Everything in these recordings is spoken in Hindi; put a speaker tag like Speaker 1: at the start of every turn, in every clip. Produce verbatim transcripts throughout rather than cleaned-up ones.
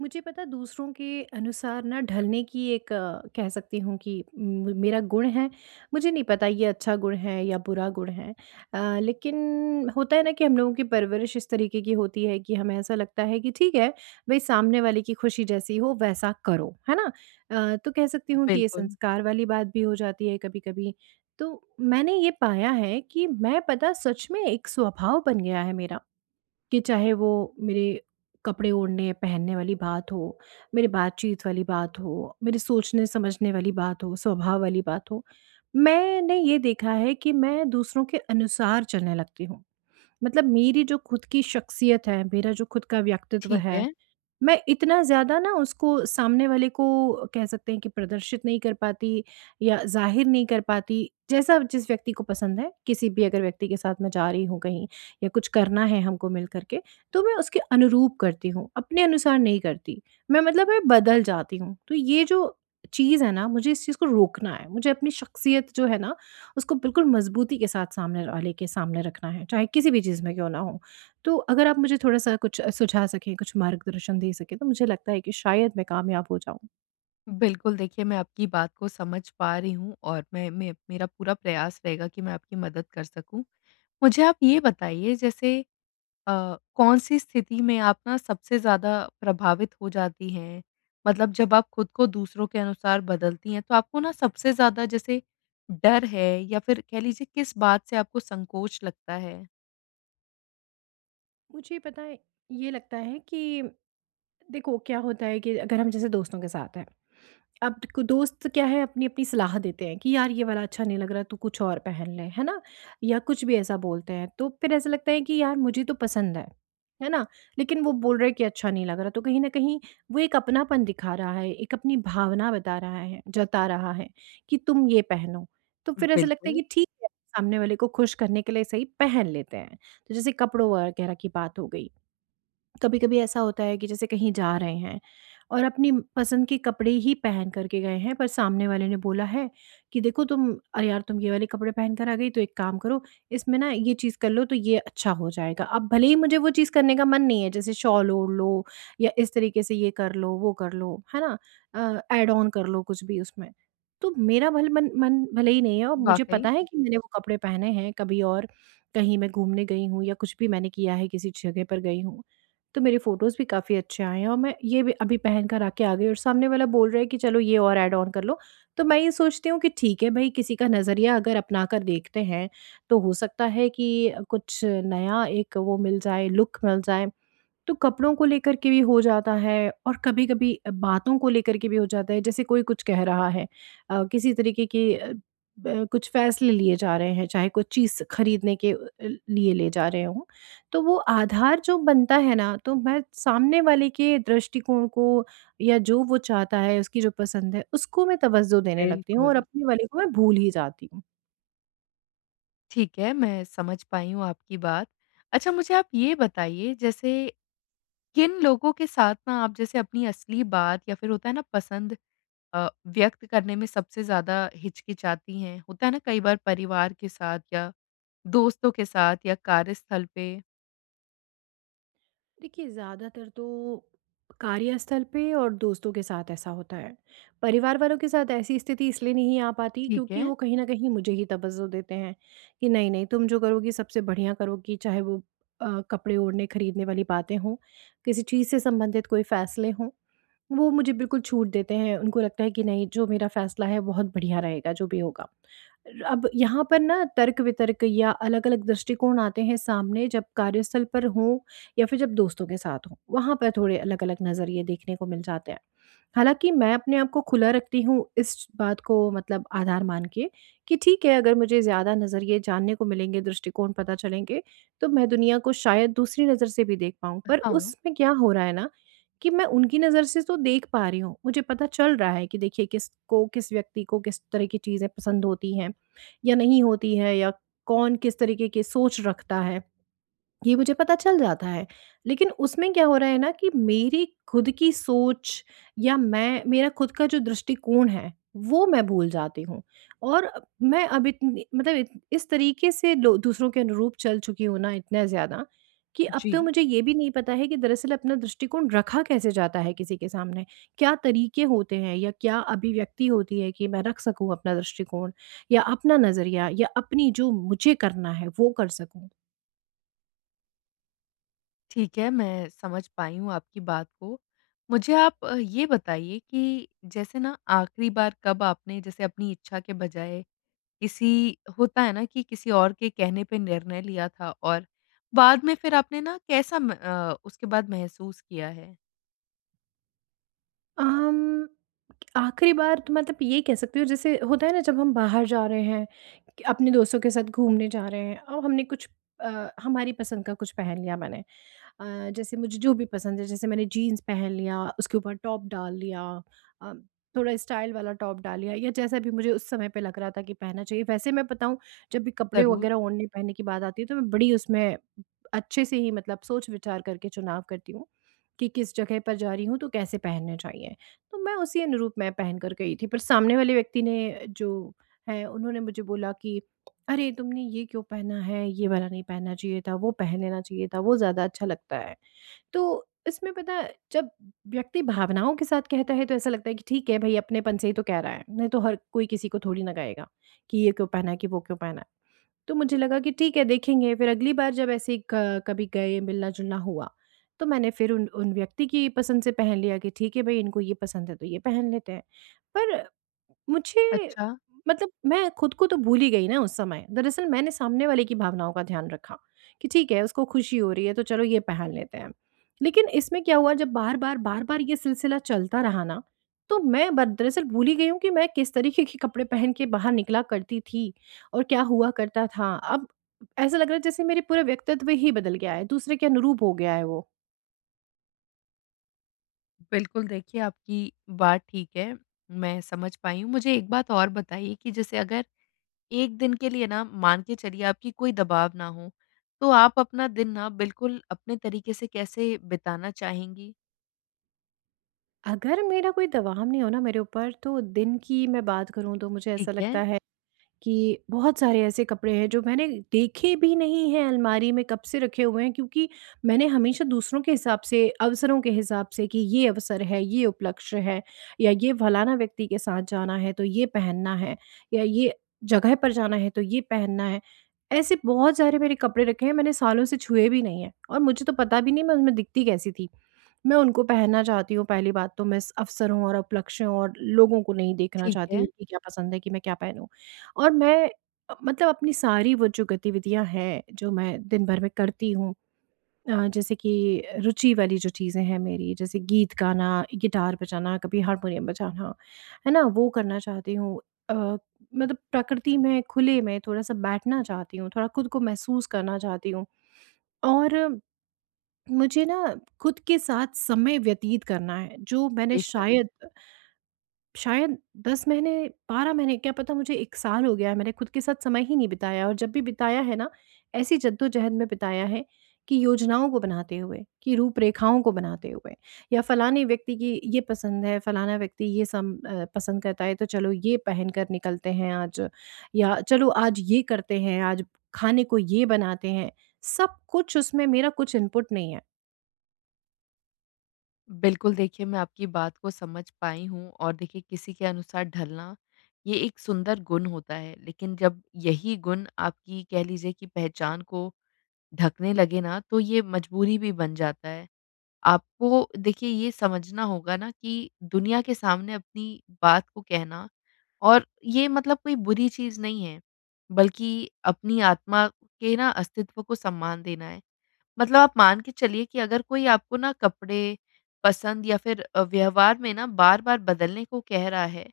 Speaker 1: मुझे पता दूसरों के अनुसार ना ढलने की एक अ, कह सकती हूँ कि म- मेरा गुण है। मुझे नहीं पता ये अच्छा गुण है या बुरा गुण है। अ, लेकिन होता है ना कि हम लोगों की परवरिश इस तरीके की होती है कि हमें ऐसा लगता है कि ठीक है, भाई सामने वाले की खुशी जैसी हो वैसा करो, है ना। अ, तो कह सकती हूँ कि ये
Speaker 2: बिल्कुल,
Speaker 1: संस्कार वाली बात भी हो जाती है कभी कभी। तो मैंने ये पाया है कि मैं पता सच में एक स्वभाव बन गया है मेरा, कि चाहे वो मेरे कपड़े ओढ़ने, पहनने वाली बात हो, मेरी बातचीत वाली बात हो, मेरे सोचने-समझने वाली बात हो, स्वभाव वाली बात हो। मैंने ये देखा है कि मैं दूसरों के अनुसार चलने लगती हूँ। मतलब मेरी जो खुद की शख्सियत है, मेरा जो खुद का व्यक्तित्व
Speaker 2: ठीक
Speaker 1: है,
Speaker 2: है।
Speaker 1: मैं इतना ज़्यादा ना उसको सामने वाले को, कह सकते हैं कि, प्रदर्शित नहीं कर पाती या ज़ाहिर नहीं कर पाती। जैसा जिस व्यक्ति को पसंद है, किसी भी अगर व्यक्ति के साथ मैं जा रही हूँ कहीं या कुछ करना है हमको मिल कर के, तो मैं उसके अनुरूप करती हूँ, अपने अनुसार नहीं करती। मैं मतलब मैं बदल जाती हूँ। तो ये जो चीज़ है ना, मुझे इस चीज़ को रोकना है। मुझे अपनी शख्सियत जो है ना, उसको बिल्कुल मज़बूती के साथ सामने वाले के सामने रखना है, चाहे किसी भी चीज़ में क्यों ना हो। तो अगर आप मुझे थोड़ा-सा कुछ अ, सुझा सकें, कुछ मार्गदर्शन दे सकें, तो मुझे लगता है कि शायद मैं कामयाब हो जाऊँ।
Speaker 2: बिल्कुल, देखिए मैं आपकी बात को समझ पा रही हूँ, और मैं मैं मेरा पूरा प्रयास रहेगा कि मैं आपकी मदद कर सकूँ। मुझे आप ये बताइए, जैसे अ, कौन-सी स्थिति में आप ना सबसे ज़्यादा प्रभावित हो जाती हैं? मतलब जब आप खुद को दूसरों के अनुसार बदलती हैं, तो आपको ना सबसे ज़्यादा जैसे डर है, या फिर कह लीजिए किस बात से आपको संकोच लगता है?
Speaker 1: मुझे पता है, ये लगता है कि देखो क्या होता है कि अगर हम जैसे दोस्तों के साथ हैं। अब को दोस्त क्या है, अपनी-अपनी सलाह देते हैं कि यार ये वाला अच्छा नहीं लग रहा, तू कुछ और पहन ले, है ना? या कुछ भी ऐसा बोलते हैं, तो फिर ऐसा लगता है कि यार मुझे तो पसंद है, है ना? लेकिन वो बोल रहे हैं कि अच्छा नहीं लग रहा, तो कहीं न कहीं वो एक अपनापन दिखा रहा है, एक अपनी भावना बता रहा है, जता रहा है कि तुम ये पहनो। तो फिर ऐसा लगता है
Speaker 2: बिल्कुल।
Speaker 1: कि ठीक है, सामने वाले को खुश करने के लिए सही पहन लेते हैं। तो जैसे कपड़ों वगैरह की बात हो गई। कभी कभी ऐसा होता है कि जैसे कहीं जा रहे हैं और अपनी पसंद के कपड़े ही पहन करके गए हैं, पर सामने वाले ने बोला है कि देखो तुम, अरे यार तुम ये वाले कपड़े पहन कर आ गई, तो एक काम करो, इसमें ना ये चीज़ कर लो तो ये अच्छा हो जाएगा। अब भले ही मुझे वो चीज़ करने का मन नहीं है, जैसे शॉल ओढ़ लो या इस तरीके से ये कर लो वो कर लो, है ना, एड ऑन कर लो कुछ भी उसमें। तो मेरा भल मन मन भले ही नहीं है, और मुझे
Speaker 2: वाक़ई।
Speaker 1: पता है कि मैंने वो कपड़े पहने हैं कभी, और कहीं मैं घूमने गई हूँ या कुछ भी मैंने किया है, किसी जगह पर गई हूँ, तो मेरे फ़ोटोज़ भी काफ़ी अच्छे आए हैं, और मैं ये भी अभी पहन कर आके आ गई और सामने वाला बोल रहा है कि चलो ये और ऐड ऑन कर लो। तो मैं ये सोचती हूँ कि ठीक है भई, किसी का नज़रिया अगर अपना कर देखते हैं, तो हो सकता है कि कुछ नया एक वो मिल जाए, लुक मिल जाए। तो कपड़ों को लेकर के भी हो जाता है, और कभी-कभी अ, बातों को लेकर के भी हो जाता है। जैसे कोई कुछ कह रहा है अ, किसी तरीके की अ, ब कुछ फ़ैसले लिए जा रहे हैं, चाहे कुछ चीज़ खरीदने के अ, लिए ले जा रहे हों, तो वो आधार जो बनता है ना, तो मैं सामने वाले के दृष्टिकोण को या जो वो चाहता है, उसकी जो पसंद है, उसको मैं तवज्जो देने लगती हूँ और
Speaker 2: बिल्कुल।
Speaker 1: अपने वाले को मैं भूल ही जाती हूँ।
Speaker 2: ठीक है, मैं समझ पाई हूँ आपकी बात। अच्छा, मुझे आप ये बताइए, जैसे किन लोगों के साथ ना आप जैसे अपनी असली बात या फिर होता है ना पसंद अ, व्यक्त करने में सबसे ज़्यादा हिचकिचाती हैं? होता है ना, कई बार परिवार के साथ, या दोस्तों के साथ, या कार्यस्थल पे?
Speaker 1: देखिए, ज़्यादातर तो कार्यस्थल पे और दोस्तों के साथ ऐसा होता है। परिवार वालों के साथ ऐसी स्थिति इसलिए नहीं आ पाती,
Speaker 2: ठीक
Speaker 1: क्योंकि
Speaker 2: है।
Speaker 1: वो कहीं न कहीं मुझे ही तवज्जो देते हैं कि नहीं-नहीं, तुम जो करोगी सबसे बढ़िया करोगी, चाहे वो अ, कपड़े ओढ़ने, खरीदने वाली बातें हों, किसी चीज़ से संबंधित कोई फ़ैसले हों, वो मुझे बिल्कुल छूट देते हैं। उनको लगता है कि नहीं, जो मेरा फ़ैसला है बहुत बढ़िया रहेगा जो भी होगा। अब यहाँ पर ना तर्क-वितर्क या अलग-अलग दृष्टिकोण आते हैं सामने, जब कार्यस्थल पर हों या फिर जब दोस्तों के साथ हों, वहाँ पर थोड़े अलग-अलग नज़रिए देखने को मिल जाते हैं। हालाँकि मैं अपने आप को खुला रखती हूँ, इस बात को मतलब आधार मान के कि ठीक है, अगर मुझे ज़्यादा नज़रिए जानने को मिलेंगे, दृष्टिकोण पता चलेंगे, तो मैं दुनिया को शायद दूसरी नज़र से भी देख पाऊँ। पर
Speaker 2: हाँ।
Speaker 1: उसमें क्या हो रहा है ना, कि मैं उनकी नज़र से तो देख पा रही हूँ, मुझे पता चल रहा है कि देखिए किसको, किस व्यक्ति को किस तरह की चीज़ें पसंद होती हैं या नहीं होती है, या कौन किस तरीके की सोच रखता है। ये मुझे पता चल जाता है। लेकिन उसमें क्या हो रहा है ना, कि मेरी खुद की सोच या मैं मेरा खुद का जो दृष्टिकोण है, वो मैं भूल जाती हूँ। और अ, मैं अब इतनी, मतलब इत इस तरीके से लो दूसरों के अनुरूप चल चुकी हूँ ना इतना ज़्यादा, कि अब
Speaker 2: जी।
Speaker 1: तो मुझे ये भी नहीं पता है कि दरअसल अपना दृष्टिकोण रखा कैसे जाता है किसी के सामने? क्या तरीके होते हैं या क्या अभिव्यक्ति होती है कि मैं रख सकूँ अपना दृष्टिकोण या अपना नज़रिया, या अपनी जो मुझे करना है, वो कर सकूँ?
Speaker 2: ठीक है, मैं समझ पाई हूँ आपकी बात को। मुझे आप अ, ये बताइए कि जैसे ना आखिरी बार कब आपने जैसे अपनी इच्छा के बजाय किसी, होता है ना कि किसी और के कहने पे निर्णय लिया था, और बाद में फिर आपने ना कैसा म अ, उसके बाद महसूस किया है?
Speaker 1: अम, आखिरी बार तो मतलब ये कह सकती हूँ, जैसे होता है ना जब हम बाहर जा रहे हैं कि अपने दोस्तों के साथ घूमने जा रहे हैं, और हमने कुछ अ, हमारी पसंद का कुछ पहन लिया, मैंने अ, जैसे मुझे जो भी पसंद है, जैसे मैंने जीन्स पहन लिया, उसके ऊपर टॉप डाल लिया अ, थोड़ा स्टाइल वाला टॉप डाल लिया, या जैसा भी मुझे उस समय पे लग रहा था कि पहनना चाहिए वैसे। मैं बताऊं, जब भी कपड़े
Speaker 2: ज़रूर।
Speaker 1: वगैरह ओढ़ने पहनने की बात आती है, तो मैं बड़ी उसमें अच्छे से ही, मतलब सोच विचार करके चुनाव करती हूँ कि किस जगह पर जा रही हूँ, तो कैसे पहनने चाहिए। तो मैं उसी अनुरूप मैं पहन कर गई थी, पर सामने वाले व्यक्ति ने जो है, उन्होंने मुझे बोला कि अरे तुमने ये क्यों पहना है, ये वाला नहीं पहनना चाहिए था, वो पहन लेना चाहिए था, वो ज़्यादा अच्छा लगता है। तो इसमें पता है, जब व्यक्ति भावनाओं के साथ कहता है, तो ऐसा लगता है कि ठीक है भाई, अपनेपन से ही तो कह रहा है, नहीं तो हर कोई किसी को थोड़ी ना कहेगा, कि ये क्यों पहना है, कि वो क्यों पहना है। तो मुझे लगा कि ठीक है देखेंगे, फिर अगली बार जब ऐसे ही क कभी गए, मिलना-जुलना हुआ, तो मैंने फिर उन उन व्यक्ति की पसंद से पहन लिया कि ठीक है भई, इनको ये पसंद है तो ये पहन लेते हैं। पर मुझे,
Speaker 2: अच्छा।
Speaker 1: मतलब मैं खुद को तो भूल ही गई ना उस समय। दरअसल मैंने सामने वाले की भावनाओं का ध्यान रखा कि ठीक है, उसको खुशी हो रही है तो चलो ये पहन लेते हैं। लेकिन इसमें क्या हुआ, जब बार-बार, बार-बार ये सिलसिला चलता रहा ना, तो मैं ब दरअसल भूल ही गई हूँ कि मैं किस तरीके के कपड़े पहन के बाहर निकला करती थी, और क्या हुआ करता था। अब ऐसा लग रहा है जैसे मेरे पूरे व्यक्तित्व ही बदल गया है, दूसरे के अनुरूप हो गया है वो।
Speaker 2: बिल्कुल, देखिए आपकी बात ठीक है, मैं समझ पाई हूँ। मुझे एक बात और बताइए कि जैसे अगर एक दिन के लिए ना, मान के चलिए आपकी कोई दबाव ना हो, तो आप अपना दिन ना बिल्कुल अपने तरीके से कैसे बिताना चाहेंगी?
Speaker 1: अगर मेरा कोई दबाव नहीं हो ना मेरे ऊपर, तो दिन की मैं बात करूँ तो मुझे
Speaker 2: ठीक
Speaker 1: ऐसा
Speaker 2: है।
Speaker 1: लगता है कि बहुत सारे ऐसे कपड़े हैं जो मैंने देखे भी नहीं हैं, अलमारी में कब से रखे हुए हैं, क्योंकि मैंने हमेशा दूसरों के हिसाब से, अवसरों के हिसाब से, कि ये अवसर है, ये उपलक्ष्य है, या ये फलाना व्यक्ति के साथ जाना है तो ये पहनना है, या ये जगह पर जाना है तो ये पहनना है। ऐसे बहुत सारे मेरे कपड़े रखे हैं, मैंने सालों से छुए भी नहीं है, और मुझे तो पता भी नहीं मैं उसमें दिखती कैसी थी। मैं उनको पहनना चाहती हूँ। पहली बात तो मैं स अवसरों और उपलक्ष्यों और लोगों को नहीं देखना
Speaker 2: ठीक
Speaker 1: चाहती हूँ
Speaker 2: है।
Speaker 1: कि क्या पसंद है, कि मैं क्या पहनूँ। और मैं अ, मतलब अपनी सारी वो जो गतिविधियाँ हैं, जो मैं दिन भर में करती हूँ अ, जैसे कि रुचि वाली जो चीज़ें हैं मेरी, जैसे गीत गाना, गिटार बजाना, कभी हारमोनियम बजाना, है ना? वो करना चाहती हूँ। अ, मतलब प्रकृति में, खुले में थोड़ा-सा बैठना चाहती हूँ, थोड़ा खुद को महसूस करना चाहती हूँ, और मुझे ना खुद के साथ समय व्यतीत करना है, जो मैंने
Speaker 2: बेशक।
Speaker 1: शायद शायद दस महीने, बारह महीने, क्या पता मुझे एक साल हो गया है मैंने खुद के साथ समय ही नहीं बिताया। और जब भी बिताया है ना, ऐसी जद्दोजहद में बिताया है कि योजनाओं को बनाते हुए, कि रूपरेखाओं को बनाते हुए, या फलाने व्यक्ति की ये पसंद है, फलाना व्यक्ति ये सम अ, पसंद करता है तो चलो ये पहन कर निकलते हैं आज, या चलो आज ये करते हैं, आज खाने को ये बनाते हैं, सब कुछ उसमें मेरा कुछ इनपुट नहीं
Speaker 2: बिल्कुल, देखिए मैं आपकी बात को समझ पाई हूँ। और देखिए, किसी के अनुसार ढलना, ये एक सुंदर गुण होता है, लेकिन जब यही गुण आपकी, कह लीजिए कि पहचान को ढकने लगे ना, तो ये मजबूरी भी बन जाता है। आपको देखिए ये समझना होगा ना कि दुनिया के सामने अपनी बात को कहना, और ये मतलब कोई बुरी चीज़ नहीं है, बल्कि अपनी आत्मा के ना अस्तित्व को सम्मान देना है। मतलब आप मान के चलिए कि अगर कोई आपको ना कपड़े पसंद, या फिर अ, व्यवहार में ना बार-बार बदलने को कह रहा है,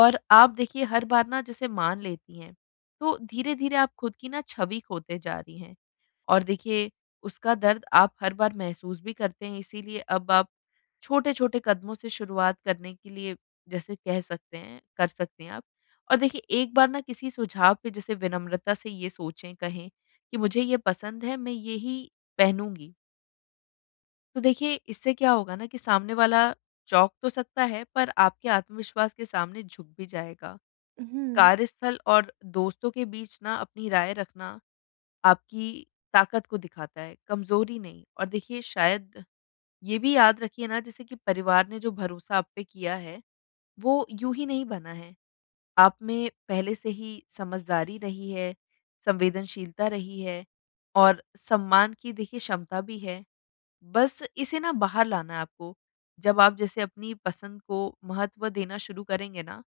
Speaker 2: और आप देखिए हर बार ना जैसे मान लेती हैं, तो धीरे-धीरे आप खुद की ना छवि खोते जा रही हैं। और देखिए, उसका दर्द आप हर बार महसूस भी करते हैं, इसीलिए अब आप छोटे-छोटे कदमों से शुरुआत करने के लिए जैसे कह सकते हैं, कर सकते हैं आप। और देखिए, एक बार ना किसी सुझाव पे जैसे विनम्रता से ये सोचें, कहें कि मुझे ये पसंद है, मैं यही पहनूँगी। तो देखिए इससे क्या होगा ना कि सामने वाला चौंक तो सकता है, पर आपके आत्मविश्वास के सामने झुक भी जाएगा।
Speaker 1: है।
Speaker 2: कार्यस्थल और दोस्तों के बीच ना अपनी राय रखना आपकी ताकत को दिखाता है, कमज़ोरी नहीं। और देखिए, शायद ये भी याद रखिए ना, जैसे कि परिवार ने जो भरोसा आप पे किया है, वो यूँ ही नहीं बना है। आप में पहले से ही समझदारी रही है, संवेदनशीलता रही है, और सम्मान की, देखिए क्षमता भी है। बस इसे ना बाहर लाना है आपको। जब आप जैसे अपनी पसंद को महत्व देना शुरू करेंगे ना,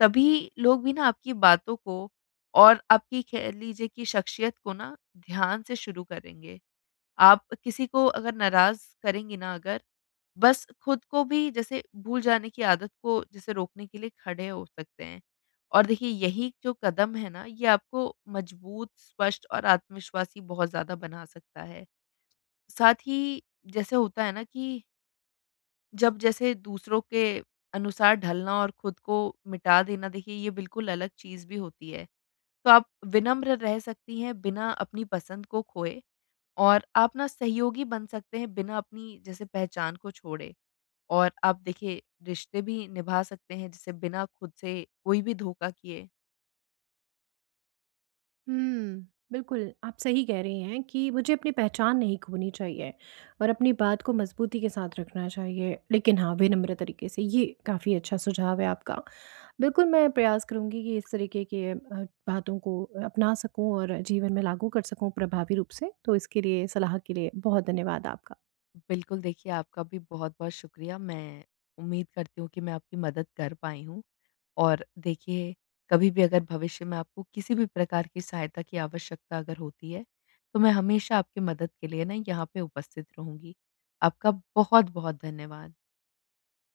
Speaker 2: तभी लोग भी ना आपकी बातों को, और आपकी, कह लीजिए कि शख्सियत को ना ध्यान से शुरू करेंगे। आप किसी को अगर नाराज़ करेंगी ना, अगर बस खुद को भी जैसे भूल जाने की आदत को जैसे रोकने के लिए खड़े हो सकते हैं। और देखिए, यही जो कदम है ना, ये आपको मजबूत, स्पष्ट और आत्मविश्वासी बहुत ज़्यादा बना सकता है। साथ ही, जैसे होता है ना कि जब जैसे दूसरों के अनुसार ढलना, और खुद को मिटा देना, देखिए ये बिल्कुल अलग चीज़ भी होती है। तो आप विनम्र रह सकती हैं बिना अपनी पसंद को खोए, और आप ना सहयोगी बन सकते हैं बिना अपनी जैसे पहचान को छोड़े। और आप देखिए, रिश्ते भी निभा सकते हैं जैसे बिना खुद से कोई भी धोखा किए।
Speaker 1: हुँ, बिल्कुल, आप सही कह रही हैं कि मुझे अपनी पहचान नहीं खोनी चाहिए और अपनी बात को मज़बूती के साथ रखना चाहिए, लेकिन हाँ, विनम्र तरीके से, ये काफ़ी अच्छा सुझाव है आपका। बिल्कुल, मैं प्रयास करूँगी कि इस तरीके के अ, बातों को अपना सकूँ और जीवन में लागू कर सकूँ प्रभावी रूप से, तो इसके लिए सलाह के लिए बहुत धन्यवाद आपका।
Speaker 2: बिल्कुल, देखिए आपका भी बहुत-बहुत शुक्रिया। मैं उम्मीद करती हूँ कि मैं आपकी मदद कर पाई हूँ। और देखिए, कभी भी अगर भविष्य में आपको किसी भी प्रकार की सहायता की आवश्यकता अगर होती है, तो मैं हमेशा आपकी मदद के लिए ना यहाँ पे उपस्थित रहूँगी। आपका बहुत-बहुत धन्यवाद।